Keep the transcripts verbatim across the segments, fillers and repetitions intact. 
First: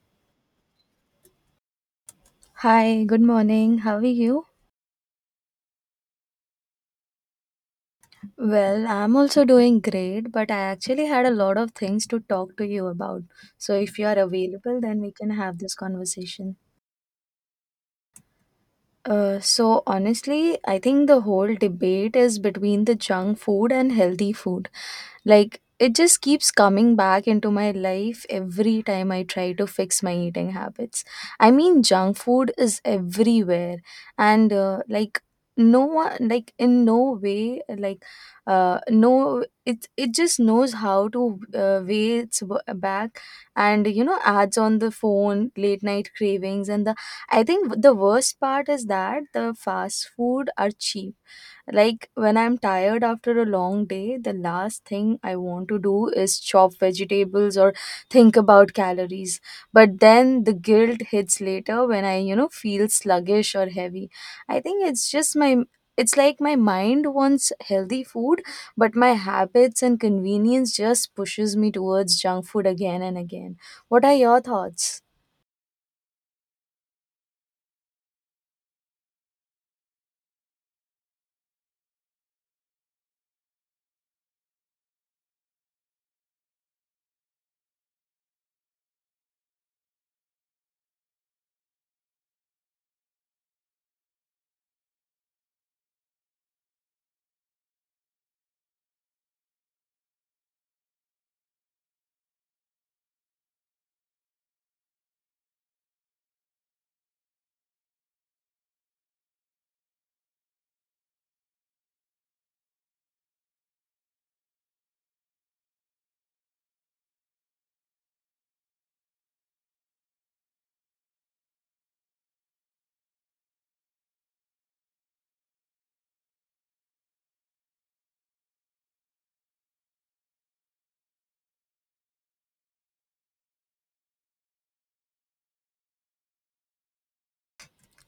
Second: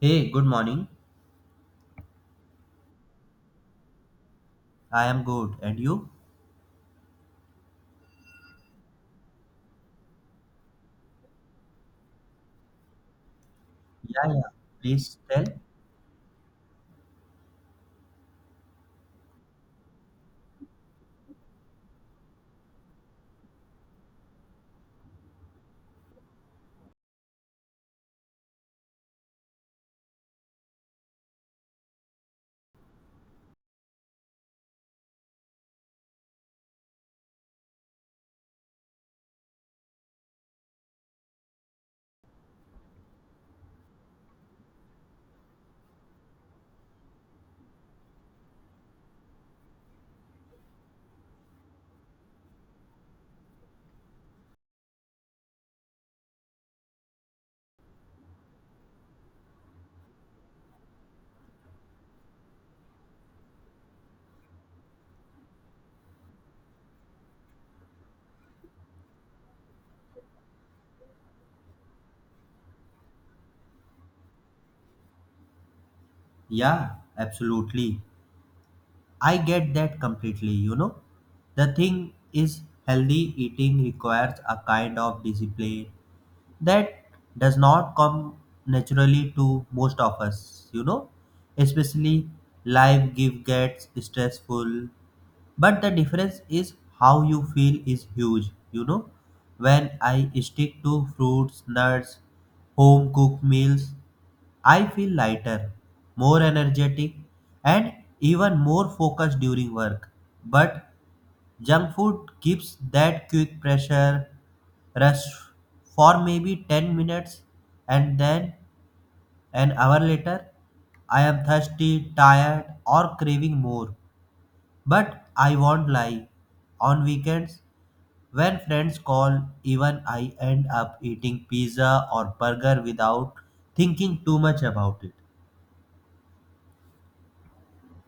Hey, good morning. Hi, good morning. How are you? I am good. And you? Well, I'm also doing great, but I actually had a lot of things to talk to you about. So if you are Yeah, yeah. available, then we Please can tell. have this conversation. Uh, so honestly, I think the whole debate is between the junk food and healthy food. Like it just keeps coming back into my life every time I try to fix my eating habits. I mean, junk food is everywhere, and uh, like no one, like in no way, like uh, no, it it just knows how to uh, weigh its w- back. And you know, ads on the phone, late night cravings. And the I think the worst part is that the fast food are cheap. Like when I'm tired after a long day, the last thing I want to do is chop vegetables or think about calories. But then the guilt hits later when I, you know, feel sluggish or heavy. I think it's just my it's like my mind wants healthy food, but my habits and convenience just pushes me towards junk food again and again. What are your thoughts? Yeah, absolutely. I get that completely, you know. The thing is, healthy eating requires a kind of discipline that does not come naturally to most of us, you know. Especially life give gets stressful, but the difference is how you feel is huge, you know. When I stick to fruits, nuts, home cooked meals, I feel lighter, more energetic, and even more focused during work. But junk food gives that quick pressure rush for maybe ten minutes, and then an hour later I am thirsty, tired, or craving more. But I won't lie, on weekends, when friends call, even I end up eating pizza or burger without thinking too much about it.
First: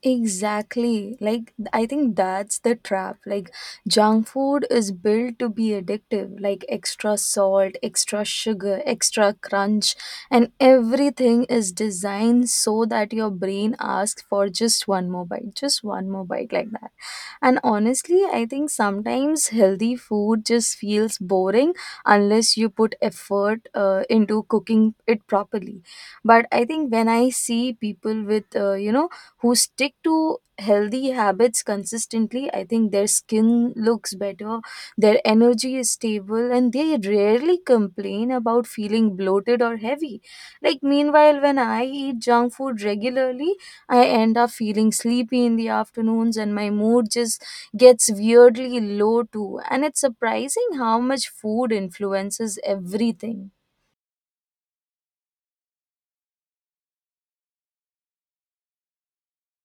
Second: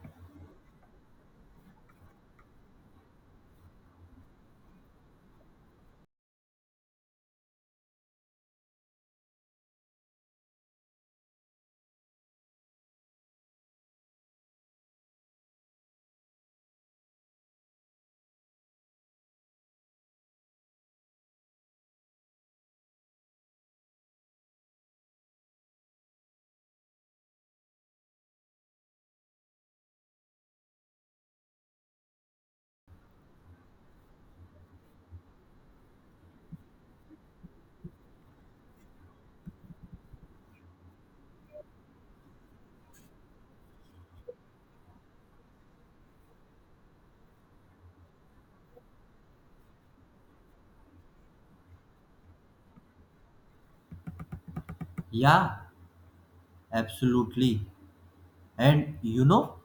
Exactly. Like, th- I think that's the trap. Like, junk food is built to be addictive, like extra salt, extra sugar, extra crunch, and everything is designed so that your brain asks for just one more bite, just one more bite, like that. And honestly, I think sometimes healthy food just feels boring unless you put effort uh, into cooking it properly. But I think when I see people with, uh, you know, who stick to healthy habits consistently, I think their skin looks better, their energy is stable, and they rarely complain about feeling bloated or heavy. Like, meanwhile, when I eat junk food regularly, I end up feeling sleepy in the afternoons, and my mood just gets weirdly low too. And it's surprising how much food influences everything. Yeah, absolutely. And you know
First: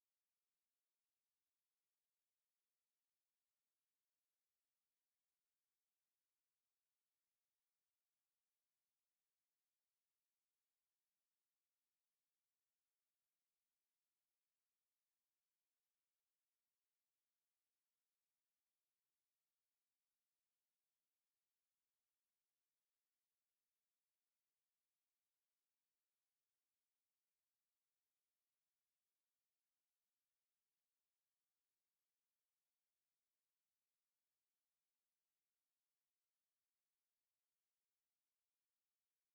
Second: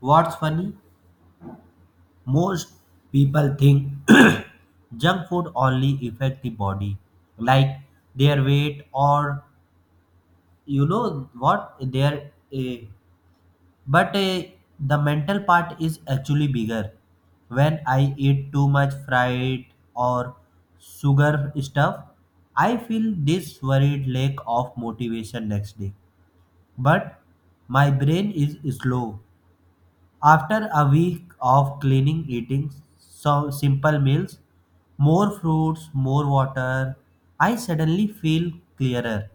what's funny? Most people think junk food only affect the body, like their weight or you know what their uh, But uh, the mental part is actually bigger. When I eat too much fried or sugar stuff, I feel this worried lack of motivation next day. But my brain is slow. After a week of cleaning eating some simple meals, more fruits, more water, I suddenly feel clearer.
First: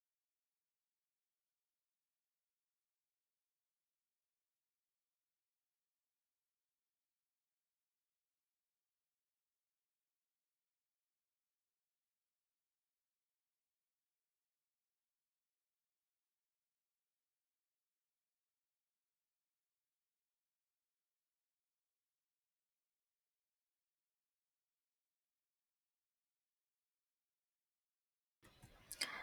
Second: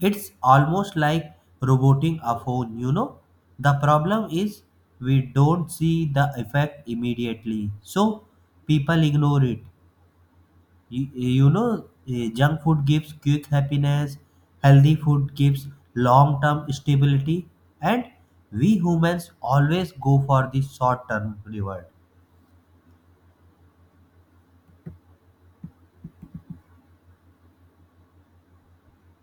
It's almost like roboting a phone, you know. The problem is we don't see the effect immediately, so people ignore it. You, you know, eh, Junk food gives quick happiness, healthy food gives long term stability, and we humans always go for the short term reward.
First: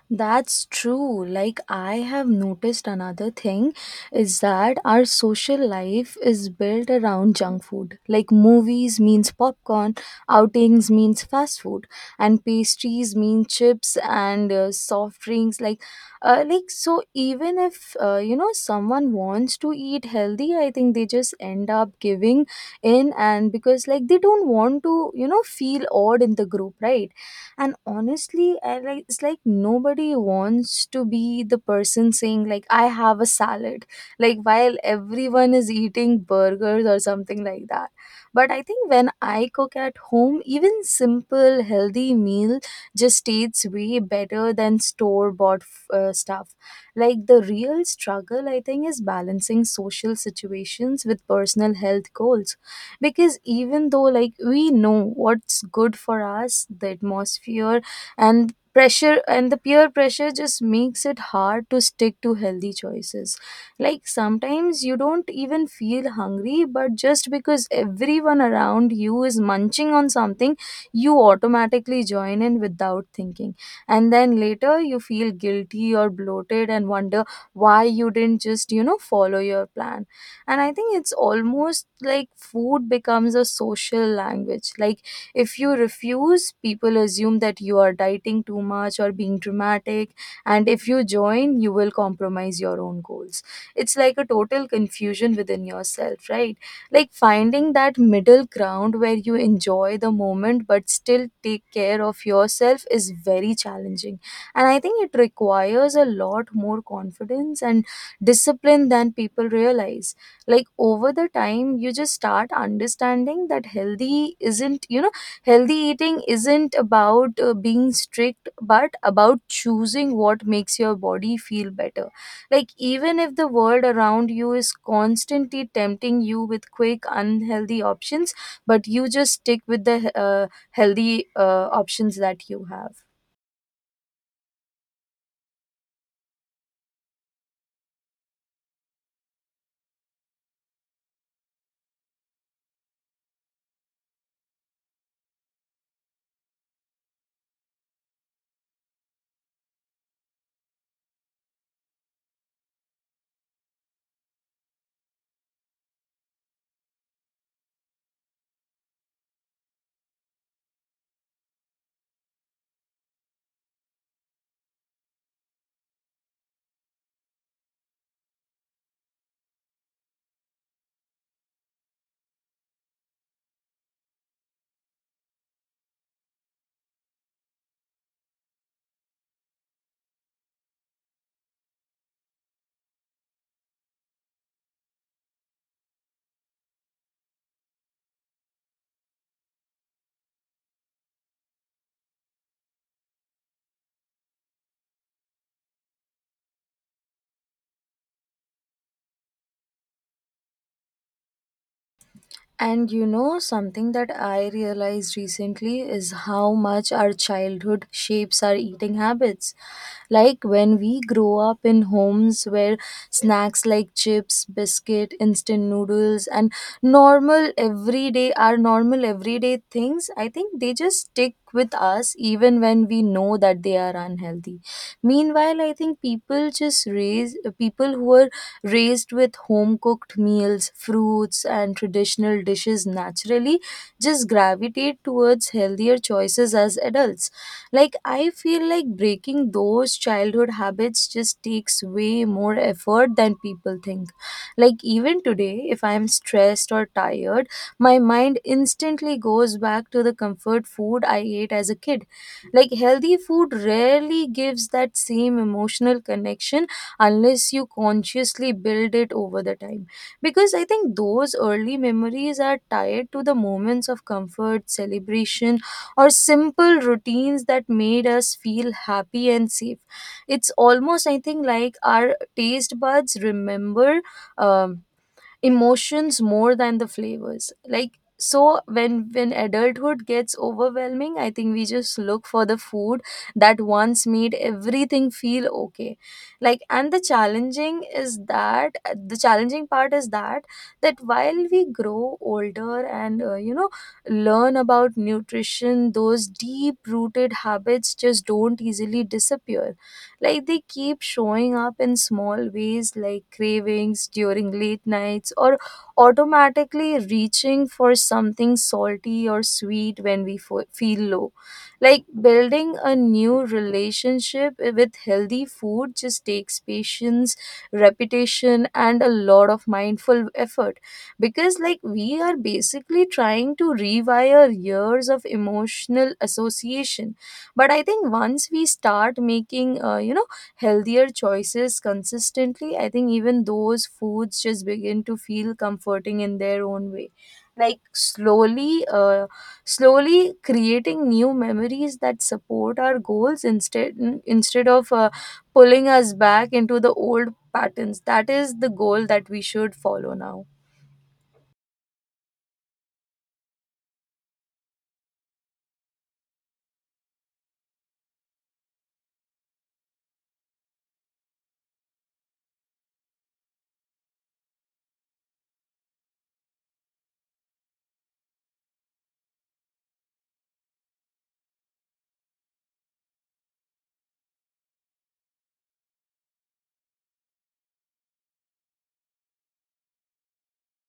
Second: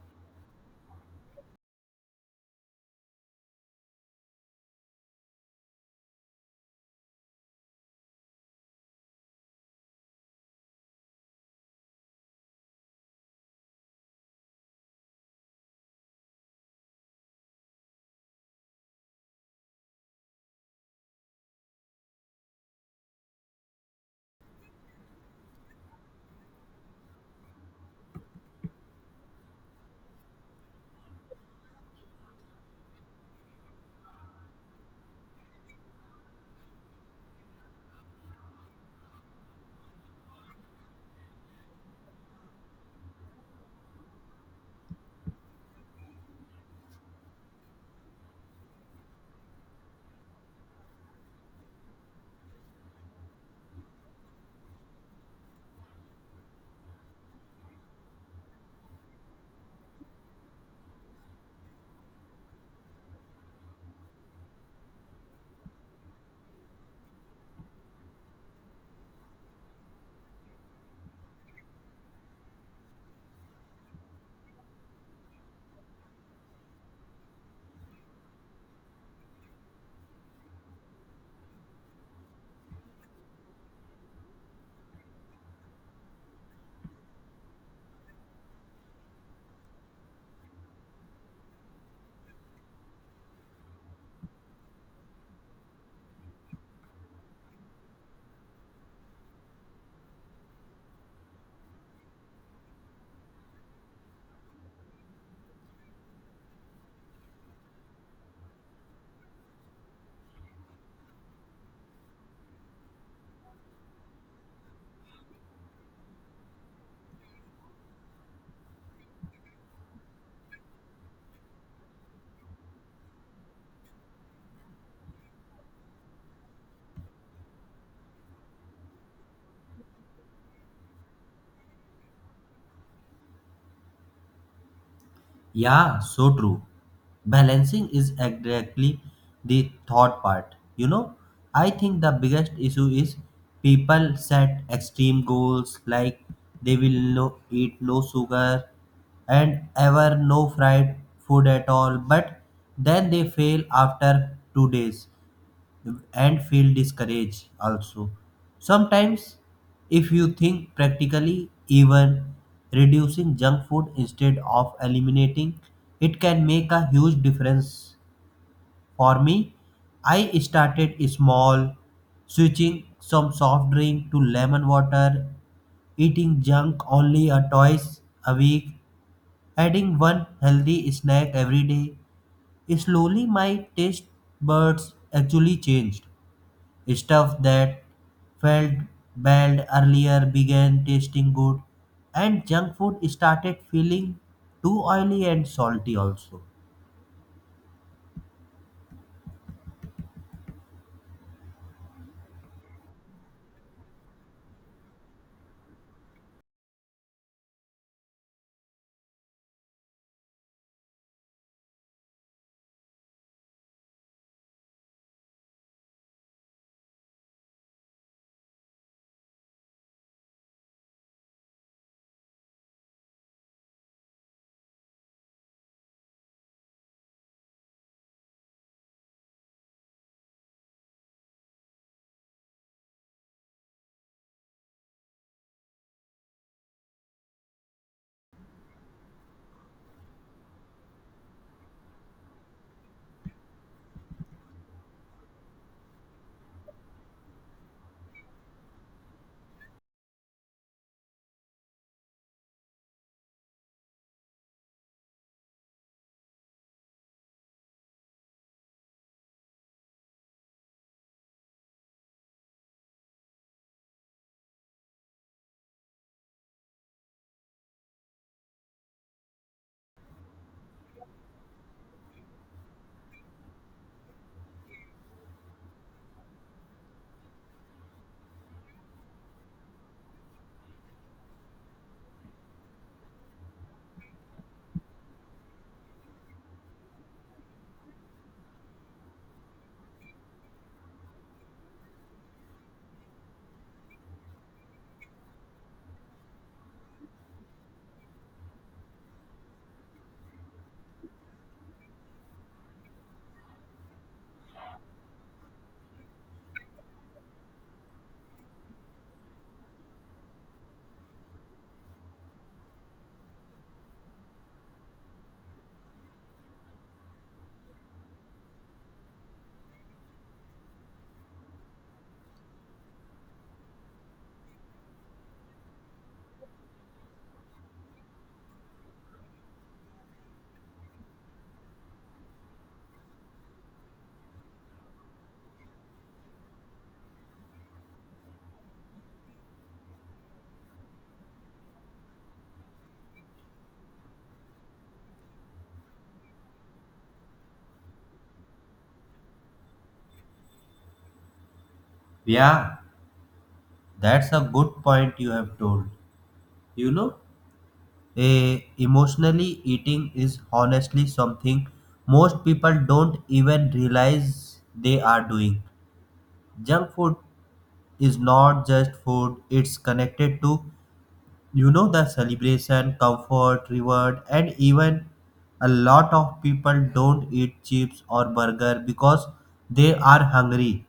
That's true. Like, I have noticed another thing is that our social life is built around junk food. Like, movies means popcorn, outings means fast food, and pastries mean chips and uh, soft drinks. Like, uh, like so, even if uh, you know someone wants to eat healthy, I think they just end up giving in, and because like they don't want to, you know, feel odd in the group, right? And honestly, I like it's like nobody wants to be the person saying, like, I have a salad, like while everyone is eating burgers or something like that. But I think when I cook at home, even simple healthy meal just tastes way better than store bought uh, stuff. Like, the real struggle I think is balancing social situations with personal health goals, because even though like we know what's good for us, the atmosphere and pressure and the peer pressure just makes it hard to stick to healthy choices. Like sometimes you don't even feel hungry, but just because everyone around you is munching on something, you automatically join in without thinking. And then later you feel guilty or bloated, and wonder why you didn't just you know follow your plan. And I think it's almost like food becomes a social language. Like, if you refuse, people assume that you are dieting too much or being dramatic, and if you join, you will compromise your own goals. It's like a total confusion within yourself, right? Like finding that middle ground where you enjoy the moment but still take care of yourself is very challenging. And I think it requires a lot more confidence and discipline than people realize. Like over the time you just start understanding that healthy isn't you know healthy eating isn't about uh, being strict but about choosing what makes your body feel better. Like even if the world around you is constantly tempting you with quick unhealthy options, but you just stick with the uh, healthy uh, options that you have. Yeah, so true. Balancing is exactly the thought part. You know, I think the biggest issue is people set extreme goals, like they will no eat no sugar and ever no fried food at all, but then they fail after two days and feel discouraged also. Sometimes, if you think practically, even reducing junk food instead of eliminating it can make a huge difference. For me, I started small, switching some soft drink to lemon water, eating junk only a twice a week, adding one healthy snack every day. Slowly, my taste buds actually changed. Stuff that felt bad earlier began tasting good, and junk food started feeling too oily and salty, also. And you know, something that I realized recently is how much our childhood shapes our eating habits. Like when we grow up in homes where snacks like chips, biscuit, instant noodles, and normal everyday are normal everyday things, I think they just stick with us even when we know that they are unhealthy. Meanwhile, I think people just raise people who are raised with home cooked meals, fruits, and traditional dishes naturally just gravitate towards healthier choices as adults. Like, I feel like breaking those childhood habits just takes way more effort than people think. Like, even today, if I am stressed or tired, my mind instantly goes back to the comfort food I ate as a kid. Like, healthy food rarely gives that same emotional connection unless you consciously build it over the time. Because I think those early memories are tied to the moments of comfort, celebration, or simple routines that made us feel happy and safe. It's almost, I think, like our taste buds remember Um, emotions more than the flavors, like so when when adulthood gets overwhelming, I think we just look for the food that once made everything feel okay. Like, and the challenging is that the challenging part is that that while we grow older and uh, you know learn about nutrition, those deep rooted habits just don't easily disappear. Like they keep showing up in small ways, like cravings during late nights, or automatically reaching for something salty or sweet when we fo- feel low. Like building a new relationship with healthy food just takes patience, repetition, and a lot of mindful effort, because like we are basically trying to rewire years of emotional association. But I think once we start making uh, you know healthier choices consistently, I think even those foods just begin to feel comforting in their own way, like slowly uh, slowly creating new memories that support our goals, instead instead of uh, pulling us back into the old patterns. That is the goal that we should follow now. Yeah, that's a good point you have told. You know, eh, Emotionally eating is honestly something most people don't even realize they are doing. Junk food is not just food, it's connected to, you know, the celebration, comfort, reward, and even a lot of people don't eat chips or burger because they are hungry.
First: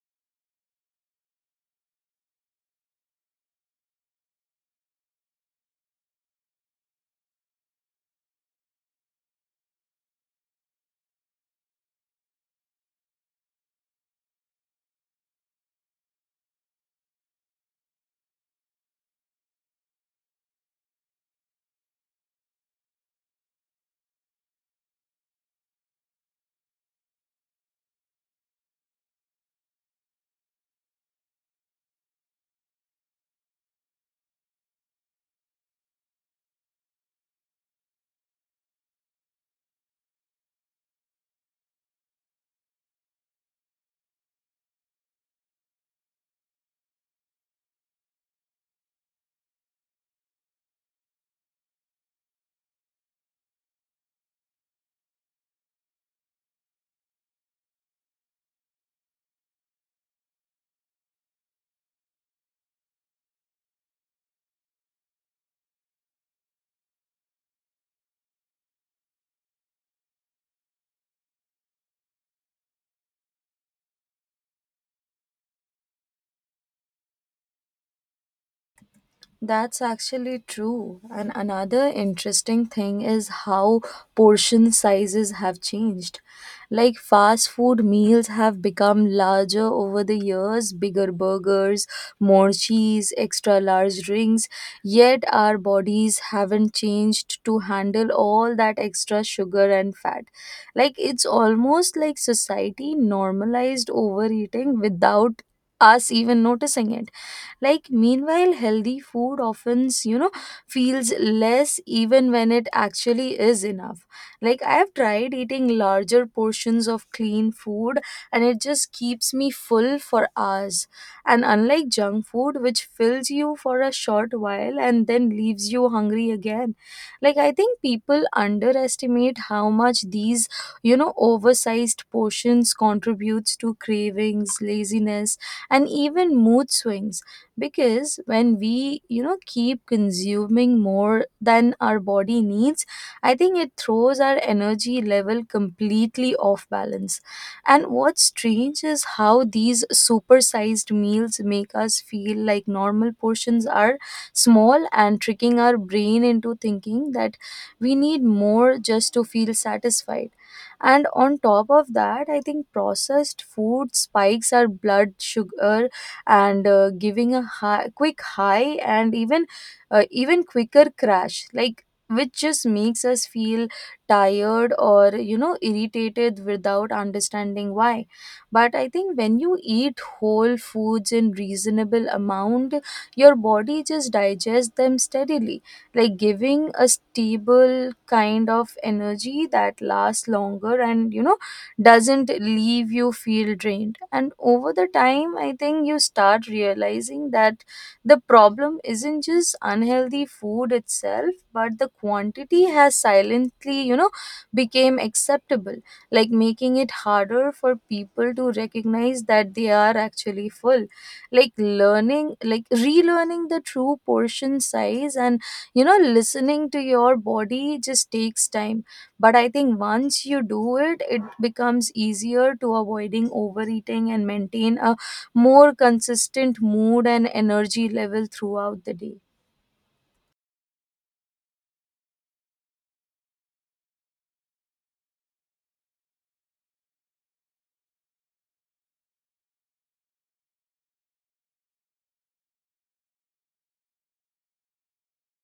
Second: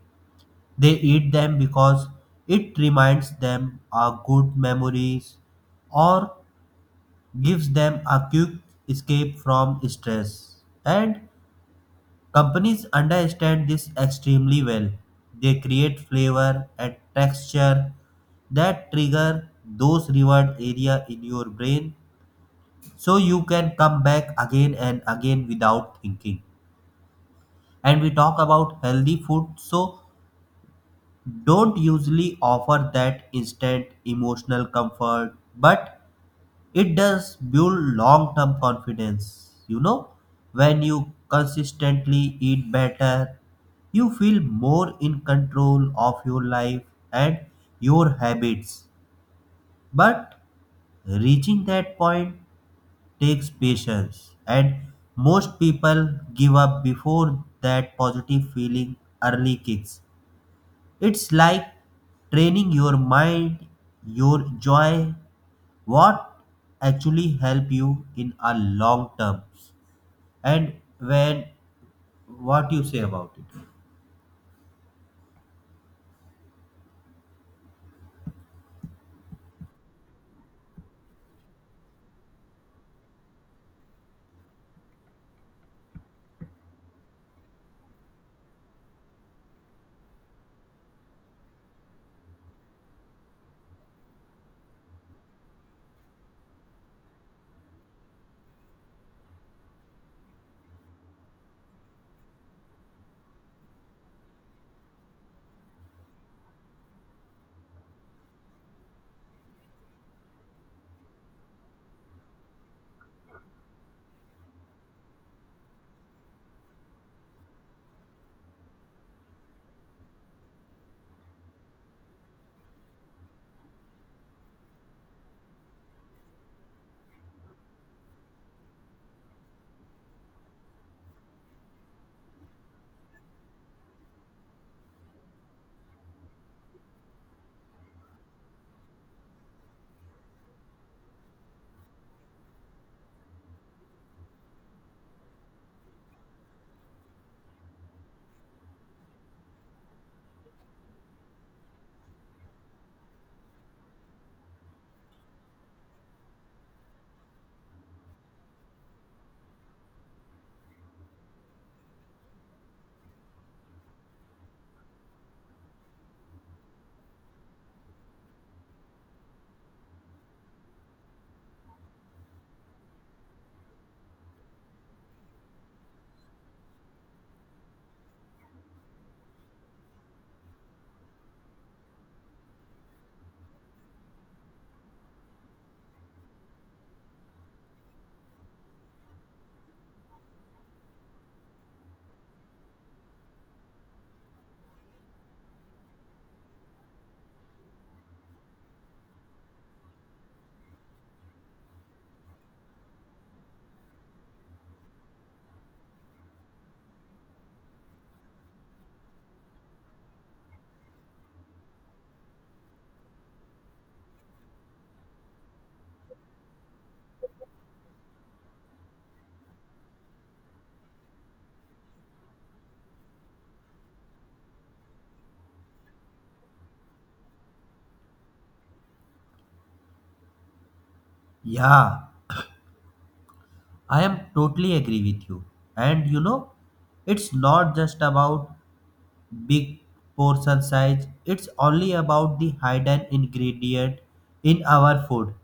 They eat them because it reminds them of good memories or gives them a quick escape from stress. And companies understand this extremely well. They create flavor and texture that trigger those reward area in your brain, so you can come back again and again without thinking. And we talk about healthy food, so don't usually offer that instant emotional comfort, but it does build long term confidence, you know. When you consistently eat better, you feel more in control of your life and your habits. But reaching that point takes patience, and most people give up before that positive feeling early kicks. It's like training your mind, your joy, what actually help you in a long term, and when what you say about it. That's actually true. And another interesting thing is how portion sizes have changed. Like fast food meals have become larger over the years, bigger burgers, more cheese, extra large drinks, yet our bodies haven't changed to handle all that extra sugar and fat. Like it's almost like society normalized overeating without us even noticing it. Like meanwhile healthy food often you know feels less even when it actually is enough. Like I have tried eating larger portions of clean food, and it just keeps me full for hours, and unlike junk food, which fills you for a short while and then leaves you hungry again. Like I think people underestimate how much these you know oversized portions contributes to cravings, laziness, and even mood swings. Because when we you know keep consuming more than our body needs, I think it throws our energy level completely off balance. And what's strange is how these supersized meals make us feel like normal portions are small, and tricking our brain into thinking that we need more just to feel satisfied. And on top of that, I think processed food spikes our blood sugar, and uh, giving a high, quick high, and even uh, even quicker crash, like which just makes us feel tired or you know irritated without understanding why. But I think when you eat whole foods in reasonable amount, your body just digests them steadily, like giving a stable kind of energy that lasts longer and you know doesn't leave you feel drained. And over the time, I think you start realizing that the problem isn't just unhealthy food itself, but the quantity has silently you know became acceptable. Like making it harder for people to recognize that they are actually full. Like learning like relearning the true portion size, and you know listening to your body just takes time. But I think once you do it, it becomes easier to avoiding overeating and maintain a more consistent mood and energy level throughout the day. Yeah, I am totally agree with you. And you know, it's not just about big portion size. It's only about the hidden ingredient in our food.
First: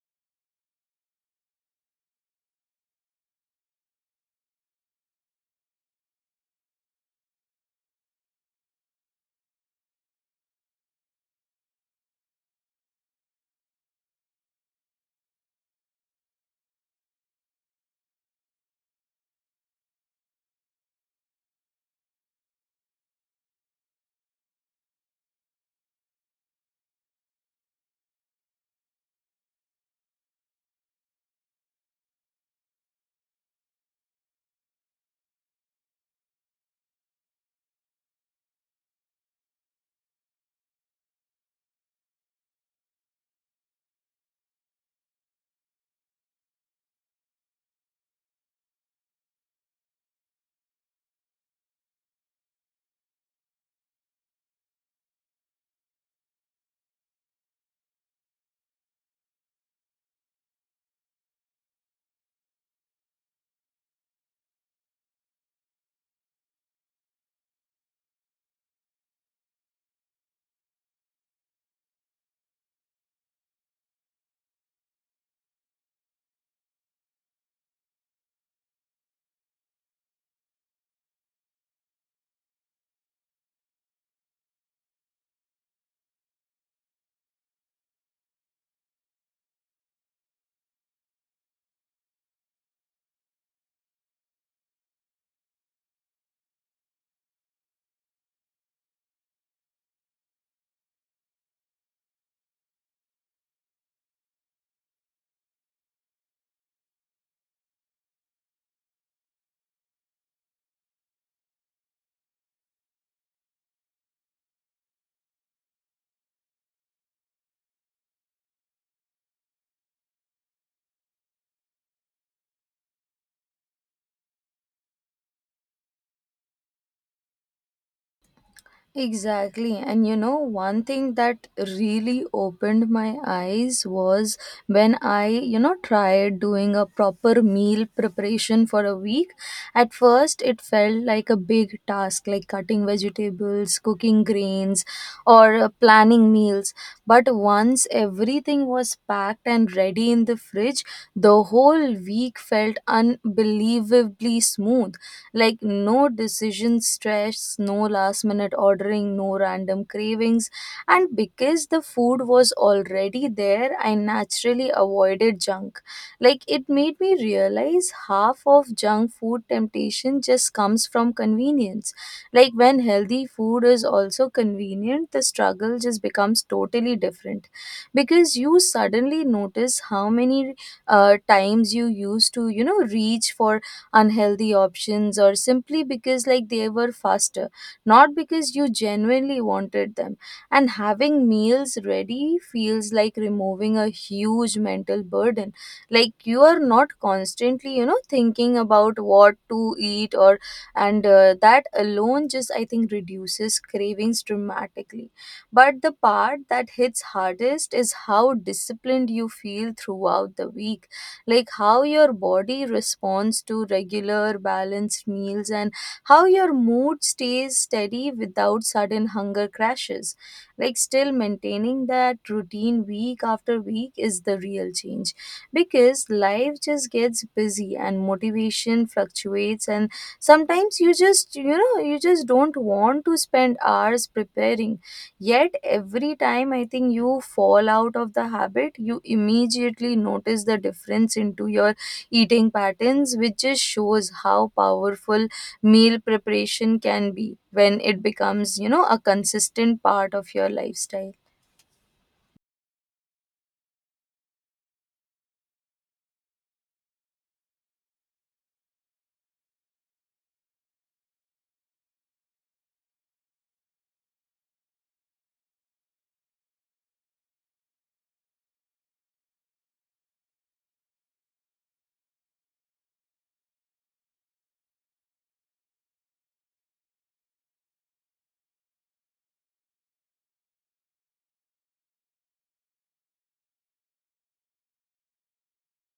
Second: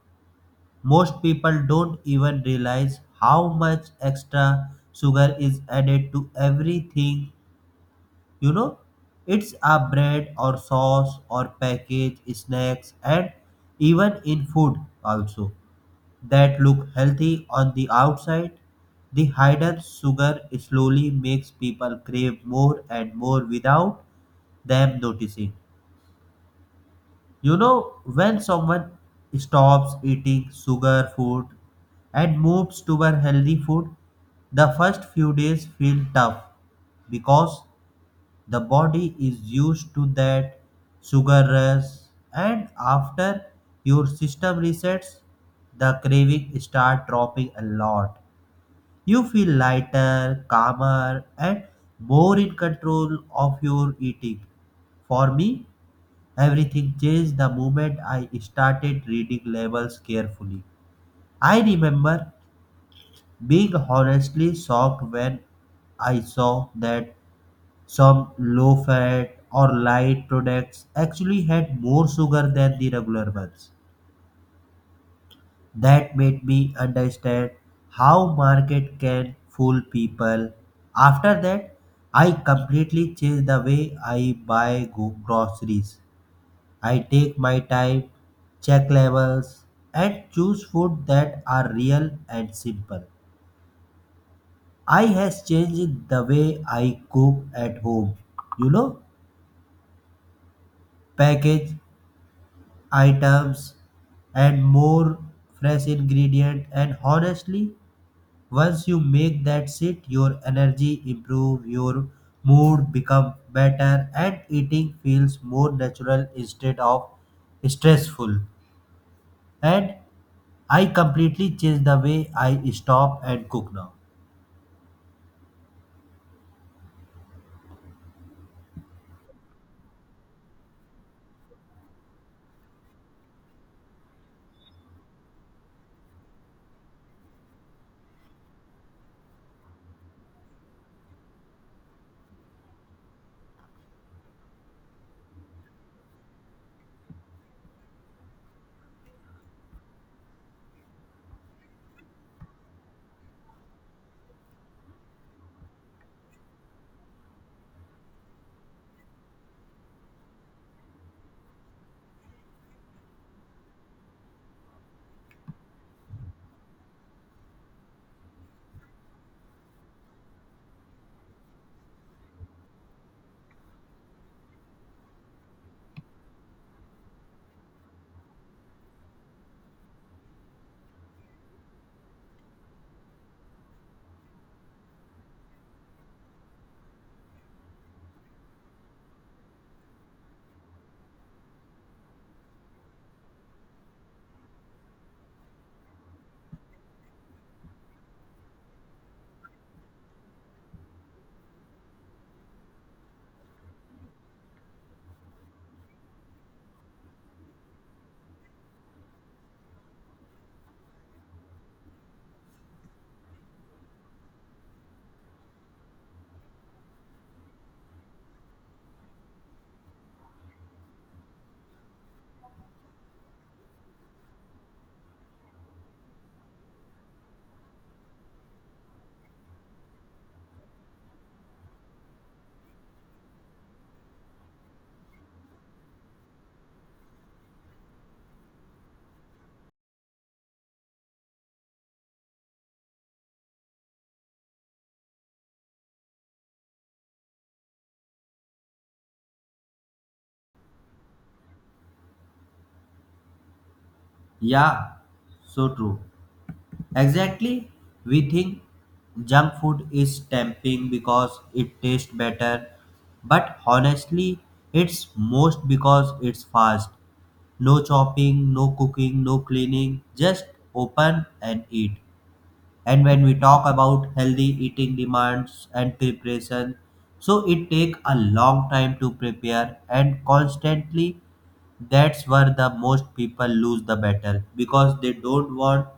Most people don't even realize how much extra sugar is added to everything. You know, it's a bread or sauce or package snacks, and even in food also that look healthy on the outside. The hidden sugar slowly makes people crave more and more without them noticing. You know, when someone stops eating sugar food and moves toward healthy food, the first few days feel tough because the body is used to that sugar rush, and after your system resets, the craving start dropping a lot. You feel lighter, calmer, and more in control of your eating. For me, everything changed the moment I started reading labels carefully. I remember being honestly shocked when I saw that some low fat or light products actually had more sugar than the regular ones. That made me understand how market can fool people. After that, I completely changed the way I buy go- groceries. I take my time, check labels, and choose food that are real and simple. I has changed the way I cook at home. You know, package items and more fresh ingredient, and honestly, once you make that shit, your energy improve, your mood become better, and eating feels more natural instead of stressful. And I completely changed the way I stop and cook now. Exactly. And you know, one thing that really opened my eyes was when I, you know, tried doing a proper meal preparation for a week. At first, it felt like a big task, like cutting vegetables, cooking grains, or uh, planning meals. But once everything was packed and ready in the fridge, the whole week felt unbelievably smooth. Like no decision stress, no last minute ordering, no random cravings. And because the food was already there, I naturally avoided junk. Like, it made me realize half of junk food temptation just comes from convenience. Like when healthy food is also convenient, the struggle just becomes totally different, because you suddenly notice how many uh, times you used to you know reach for unhealthy options, or simply because like they were faster, not because you genuinely wanted them. And having meals ready feels like removing a huge mental burden. Like you are not constantly you know thinking about what to eat or, and uh, that alone, just I think, reduces cravings dramatically. But the part that hits hardest is how disciplined you feel throughout the week. Like how your body responds to regular balanced meals, and how your mood stays steady without sudden hunger crashes. Like still maintaining that routine week after week is the real change, because life just gets busy and motivation fluctuates, and sometimes you just, you know you just don't want to spend hours preparing. Yet every time I think you fall out of the habit, you immediately notice the difference into your eating patterns, which just shows how powerful meal preparation can be when it becomes, you know, a consistent part of your lifestyle. Yeah, so true. Exactly. We think junk food is tempting because it tastes better, but honestly, it's most because it's fast. No chopping, no cooking, no cleaning, just open and eat. And when we talk about healthy eating demands and preparation, so it take a long time to prepare and constantly. That's where the most people lose the battle, because they don't want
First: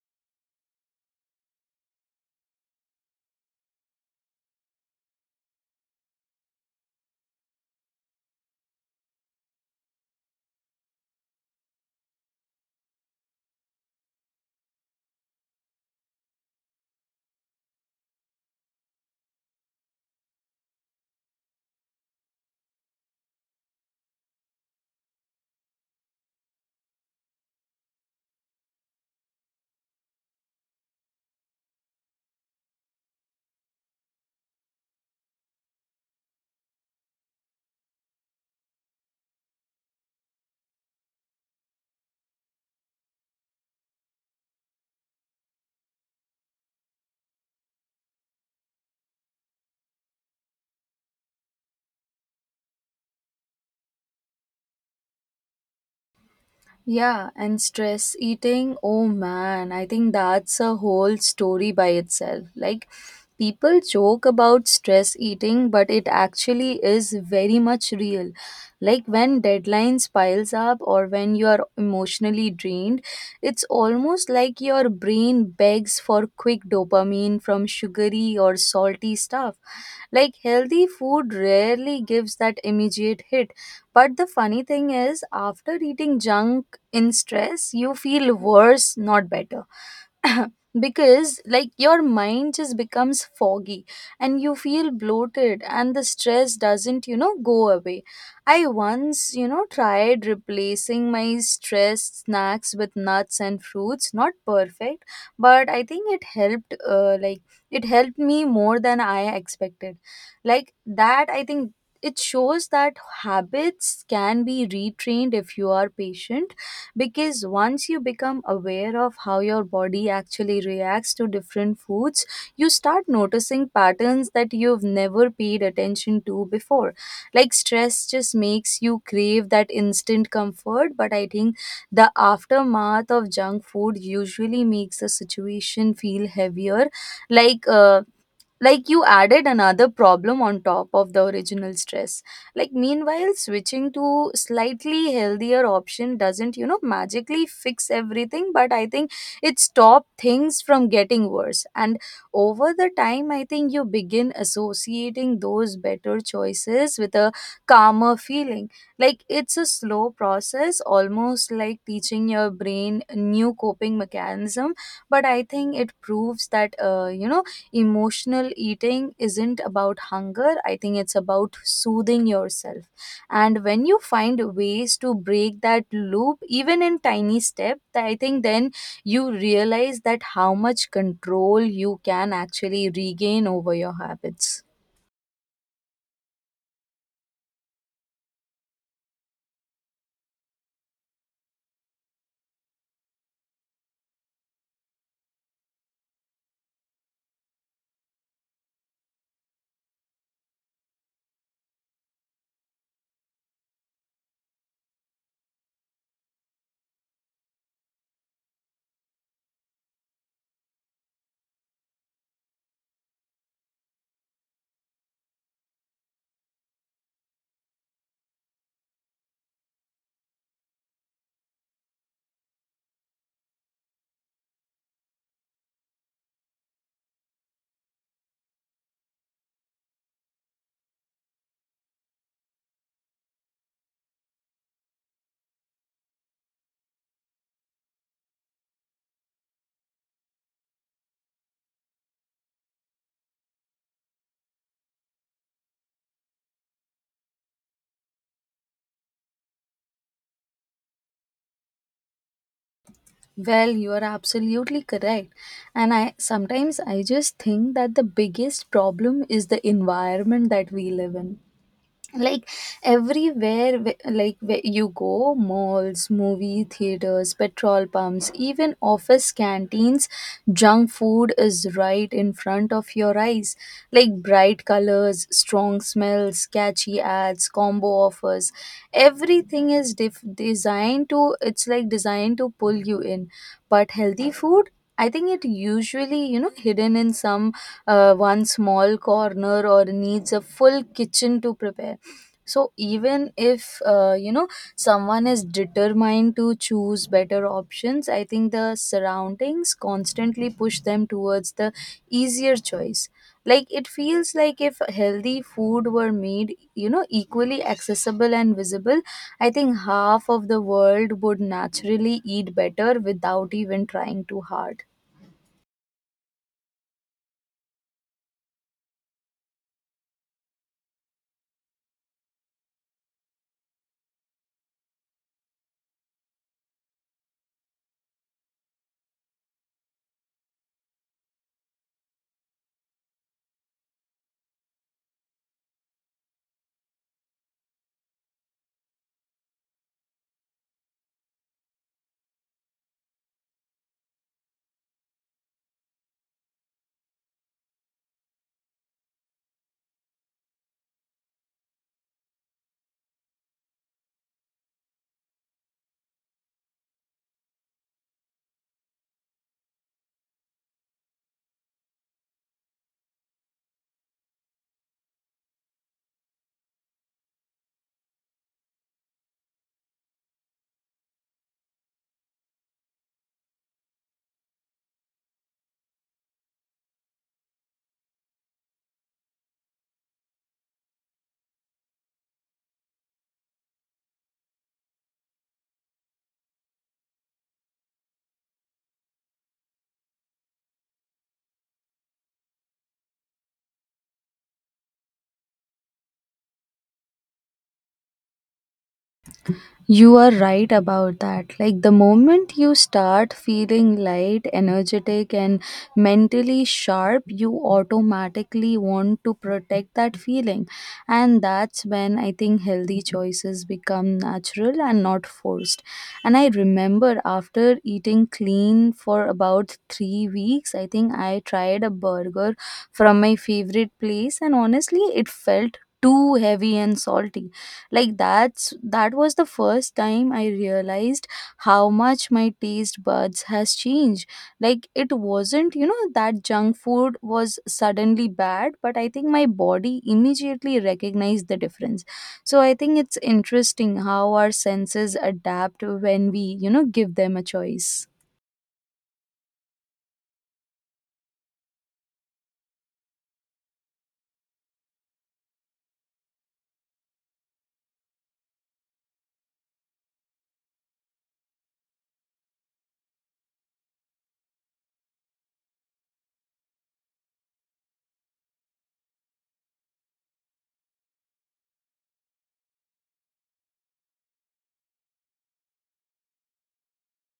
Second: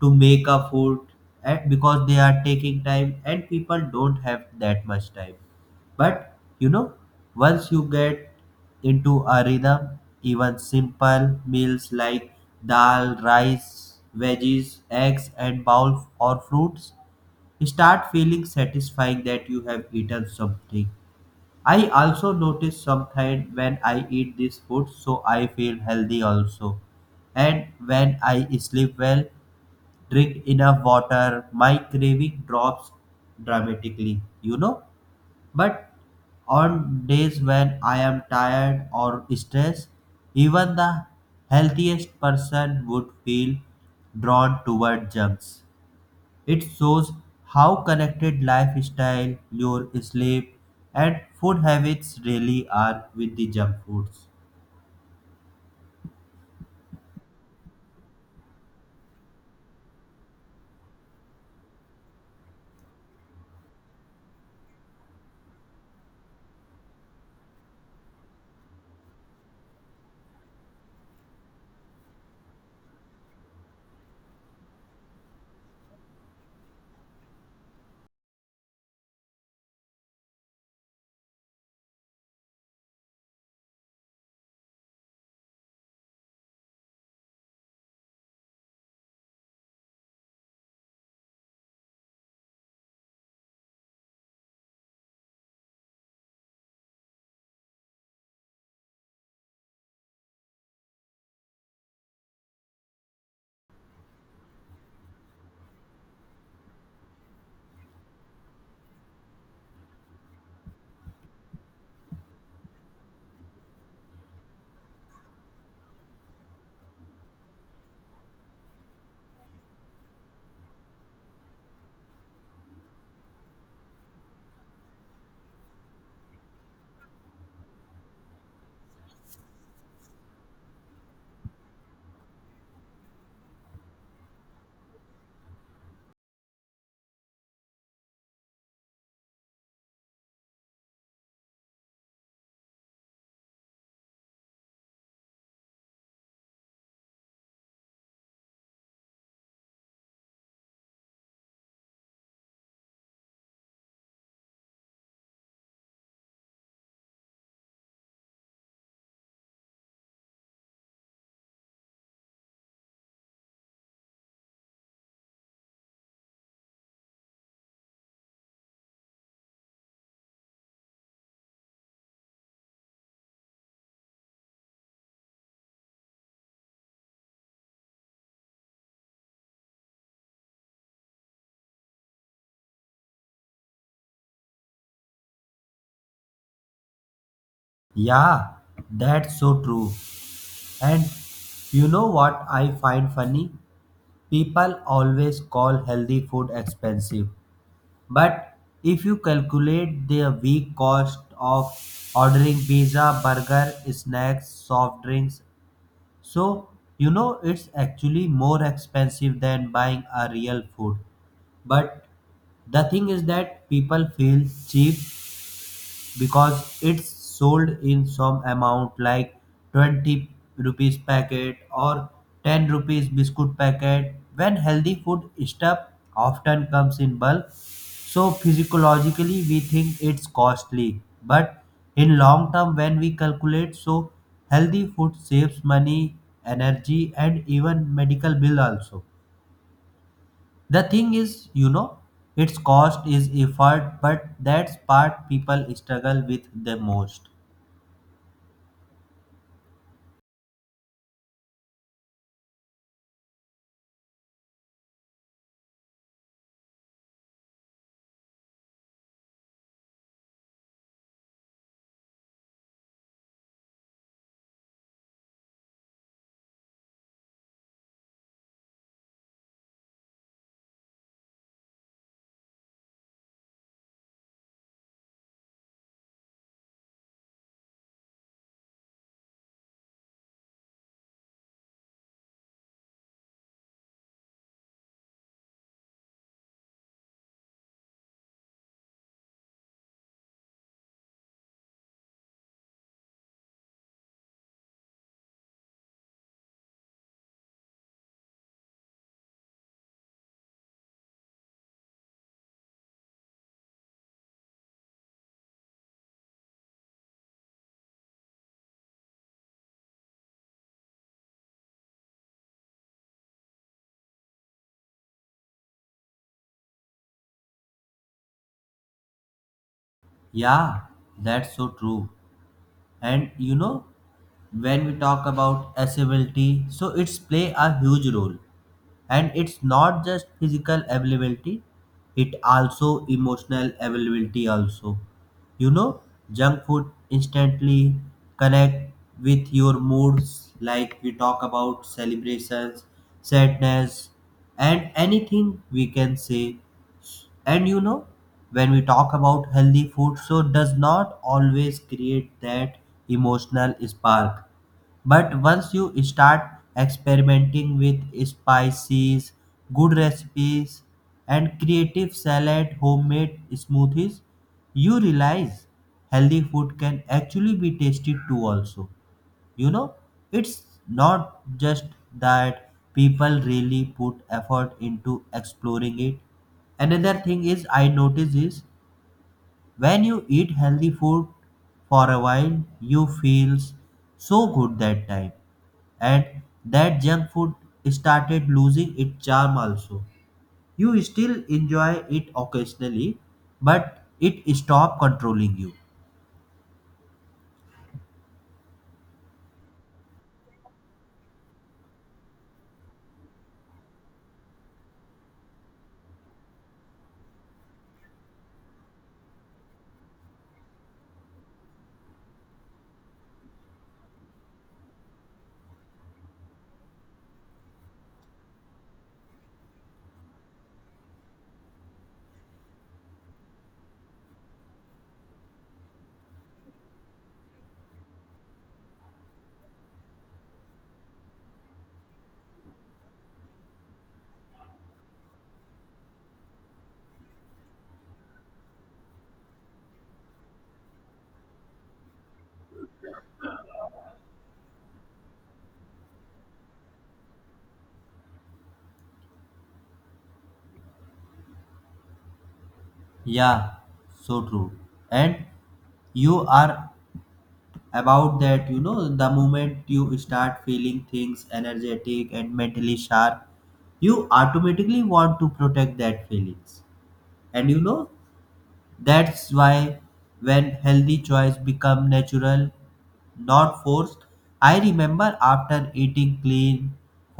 to make a food, and because they are taking time and people don't have that much time. But you know, once you get into a rhythm, even simple meals like dal, rice, veggies, eggs, and bowl or fruits start feeling satisfying that you have eaten something. I also notice sometimes when I eat this food, so I feel healthy also. And when I sleep well, drink enough water, my craving drops dramatically. You know, but on days when I am tired or stressed, even the healthiest person would feel drawn toward junks. It shows how connected lifestyle, your sleep, and food habits really are with the junk foods. Yeah, and stress eating, oh man, I think that's a whole story by itself. Like, people joke about stress eating, but it actually is very much real. Like, when deadlines piles up or when you are emotionally drained, it's almost like your brain begs for quick dopamine from sugary or salty stuff. Like, healthy food rarely gives that immediate hit. But the funny thing is, after eating junk, in stress you feel worse, not better. Because like your mind just becomes foggy, and you feel bloated, and the stress doesn't, you know go away. I once, you know tried replacing my stress snacks with nuts and fruits. Not perfect, but I think it helped. Uh, like, it helped me more than I expected. Like that, I think it shows that habits can be retrained if you are patient. Because once you become aware of how your body actually reacts to different foods, you start noticing patterns that you've never paid attention to before. Like stress just makes you crave that instant comfort, but I think the aftermath of junk food usually makes the situation feel heavier. Like uh, like you added another problem on top of the original stress. Like meanwhile switching to slightly healthier option doesn't, you know magically fix everything, but I think it stops things from getting worse. And over the time, I think you begin associating those better choices with a calmer feeling. Like it's a slow process, almost like teaching your brain new coping mechanism. But I think it proves that, uh, you know emotional eating isn't about hunger. I think it's about soothing yourself. And when you find ways to break that loop, even in tiny step, th- I think then you realize that how much control you can actually regain over your habits. Yeah, that's so true. And you know what I find funny? People always call healthy food expensive, but if you calculate the week cost of ordering pizza, burger, snacks, soft drinks, so you know it's actually more expensive than buying a real food. But the thing is that people feel cheap because it's sold in some amount like twenty rupees packet or ten rupees biscuit packet when healthy food stuff often comes in bulk, so physiologically we think it's costly, but in long term, when we calculate, so healthy food saves money, energy, and even medical bill also. The thing is, you know, its cost is effort, but that's part people struggle with the most. Well, you are absolutely correct. And i sometimes i just think that the biggest problem is the environment that we live in. Like everywhere, wh- like where you go, malls, movie theaters, petrol pumps, even office canteens, junk food is right in front of your eyes. Like bright colors, strong smells, catchy ads, combo offers, everything is def- designed to, it's like designed to pull you in. But healthy food, I think it usually, you know hidden in some uh, one small corner, or needs a full kitchen to prepare. So even if, uh, you know someone is determined to choose better options, I think the surroundings constantly push them towards the easier choice. Like it feels like if healthy food were made, you know equally accessible and visible, I think half of the world would naturally eat better without even trying too hard. Yeah, that's so true. And you know, when we talk about accessibility, so it's play a huge role. And it's not just physical availability, it also emotional availability also. You know, junk food instantly connect with your moods, like we talk about celebrations, sadness, and anything we can say. And you know, when we talk about healthy food, so does not always create that emotional spark. But once you start experimenting with spices, good recipes, and creative salad, homemade smoothies, you realize healthy food can actually be tasty too also. You know, it's not just that people really put effort into exploring it. Another thing is I notice is when you eat healthy food for a while, you feels so good that time, and that junk food started losing its charm also. You still enjoy it occasionally, but it stop controlling you. You are right about that. Like the moment you start feeling light, energetic, and mentally sharp, you automatically want to protect that feeling. And that's when I think healthy choices become natural and not forced. And I remember after eating clean for about three weeks, I think I tried a burger from my favorite place, and honestly, it felt too heavy and salty. Like that's, that was the first time I realized how much my taste buds has changed. Like it wasn't, you know that junk food was suddenly bad, but I think my body immediately recognized the difference. So I think it's interesting how our senses adapt when we, you know give them a choice. Yeah, so true. And you are about that, you know, the moment you start feeling things energetic and mentally sharp, you automatically want to protect that feelings. And you know, that's why when healthy choice become natural, not forced. I remember after eating clean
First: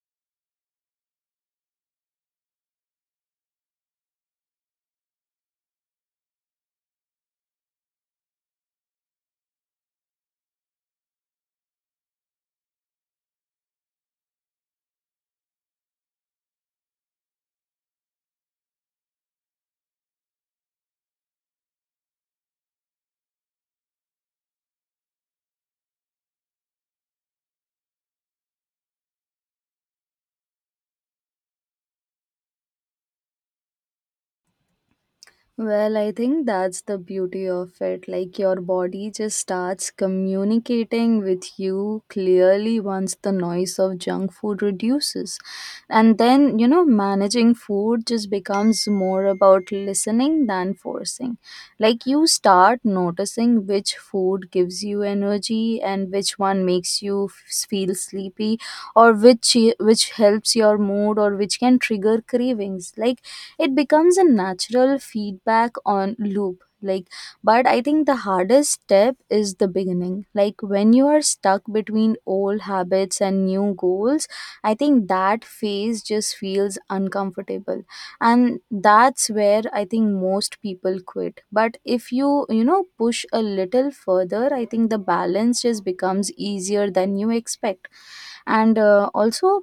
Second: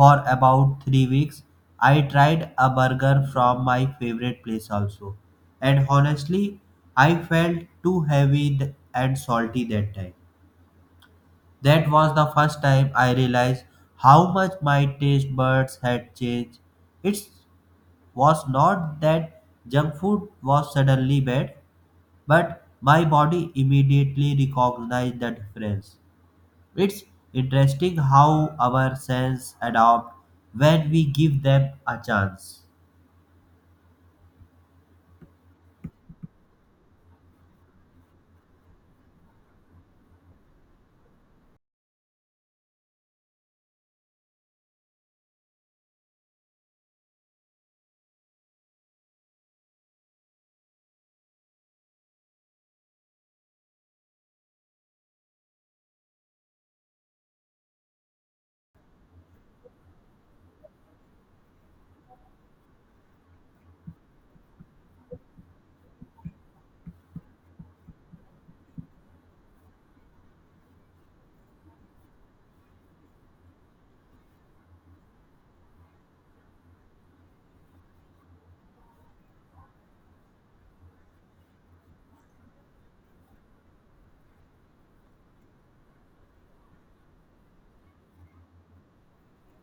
for about three weeks, I tried a burger from my favorite place also, and honestly, I felt too heavy th- and salty that time. That was the first time I realized how much my taste buds had changed. It was not that junk food was suddenly bad, but my body immediately recognized the difference. It's interesting how our senses adapt when we give them a chance. Well, I think that's the beauty of it. Like your body just starts communicating with you clearly once the noise of junk food reduces. And then, you know, managing food just becomes more about listening than forcing. Like you start noticing which food gives you energy, and which one makes you f- feel sleepy, or which which helps your mood, or which can trigger cravings. Like it becomes a natural feedback on loop. Like, but I think the hardest step is the beginning. Like when you are stuck between old habits and new goals, I think that phase just feels uncomfortable. And that's where I think most people quit, but if you, you know push a little further, I think the balance just becomes easier than you expect. And uh, also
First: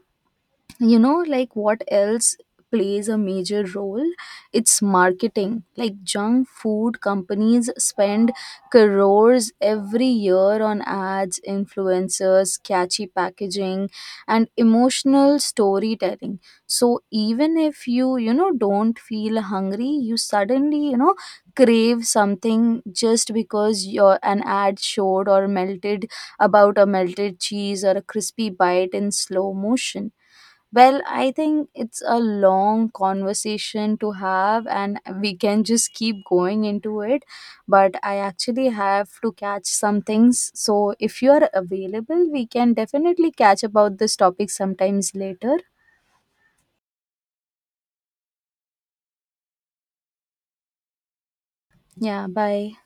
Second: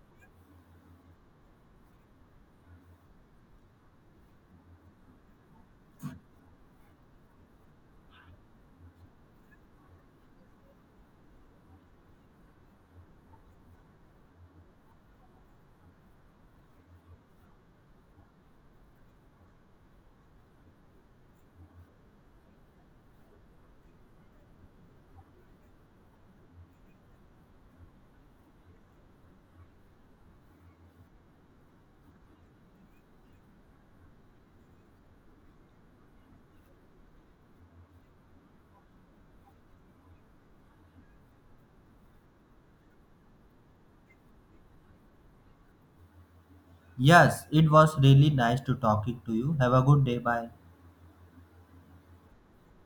you know like what else plays a major role, it's marketing. Like junk food companies spend crores every year on ads, influencers, catchy packaging, and emotional storytelling. So even if you, you know don't feel hungry, you suddenly, you know crave something just because your an ad showed, or melted, about a melted cheese or a crispy bite in slow motion. Well, I think it's a long conversation to have, and we can just keep going into it. But I actually have to catch some things. So, if you are available, we can definitely catch about this topic sometimes later. Yes, it was really nice to talking to you. Have a good day. Bye. Yeah, bye.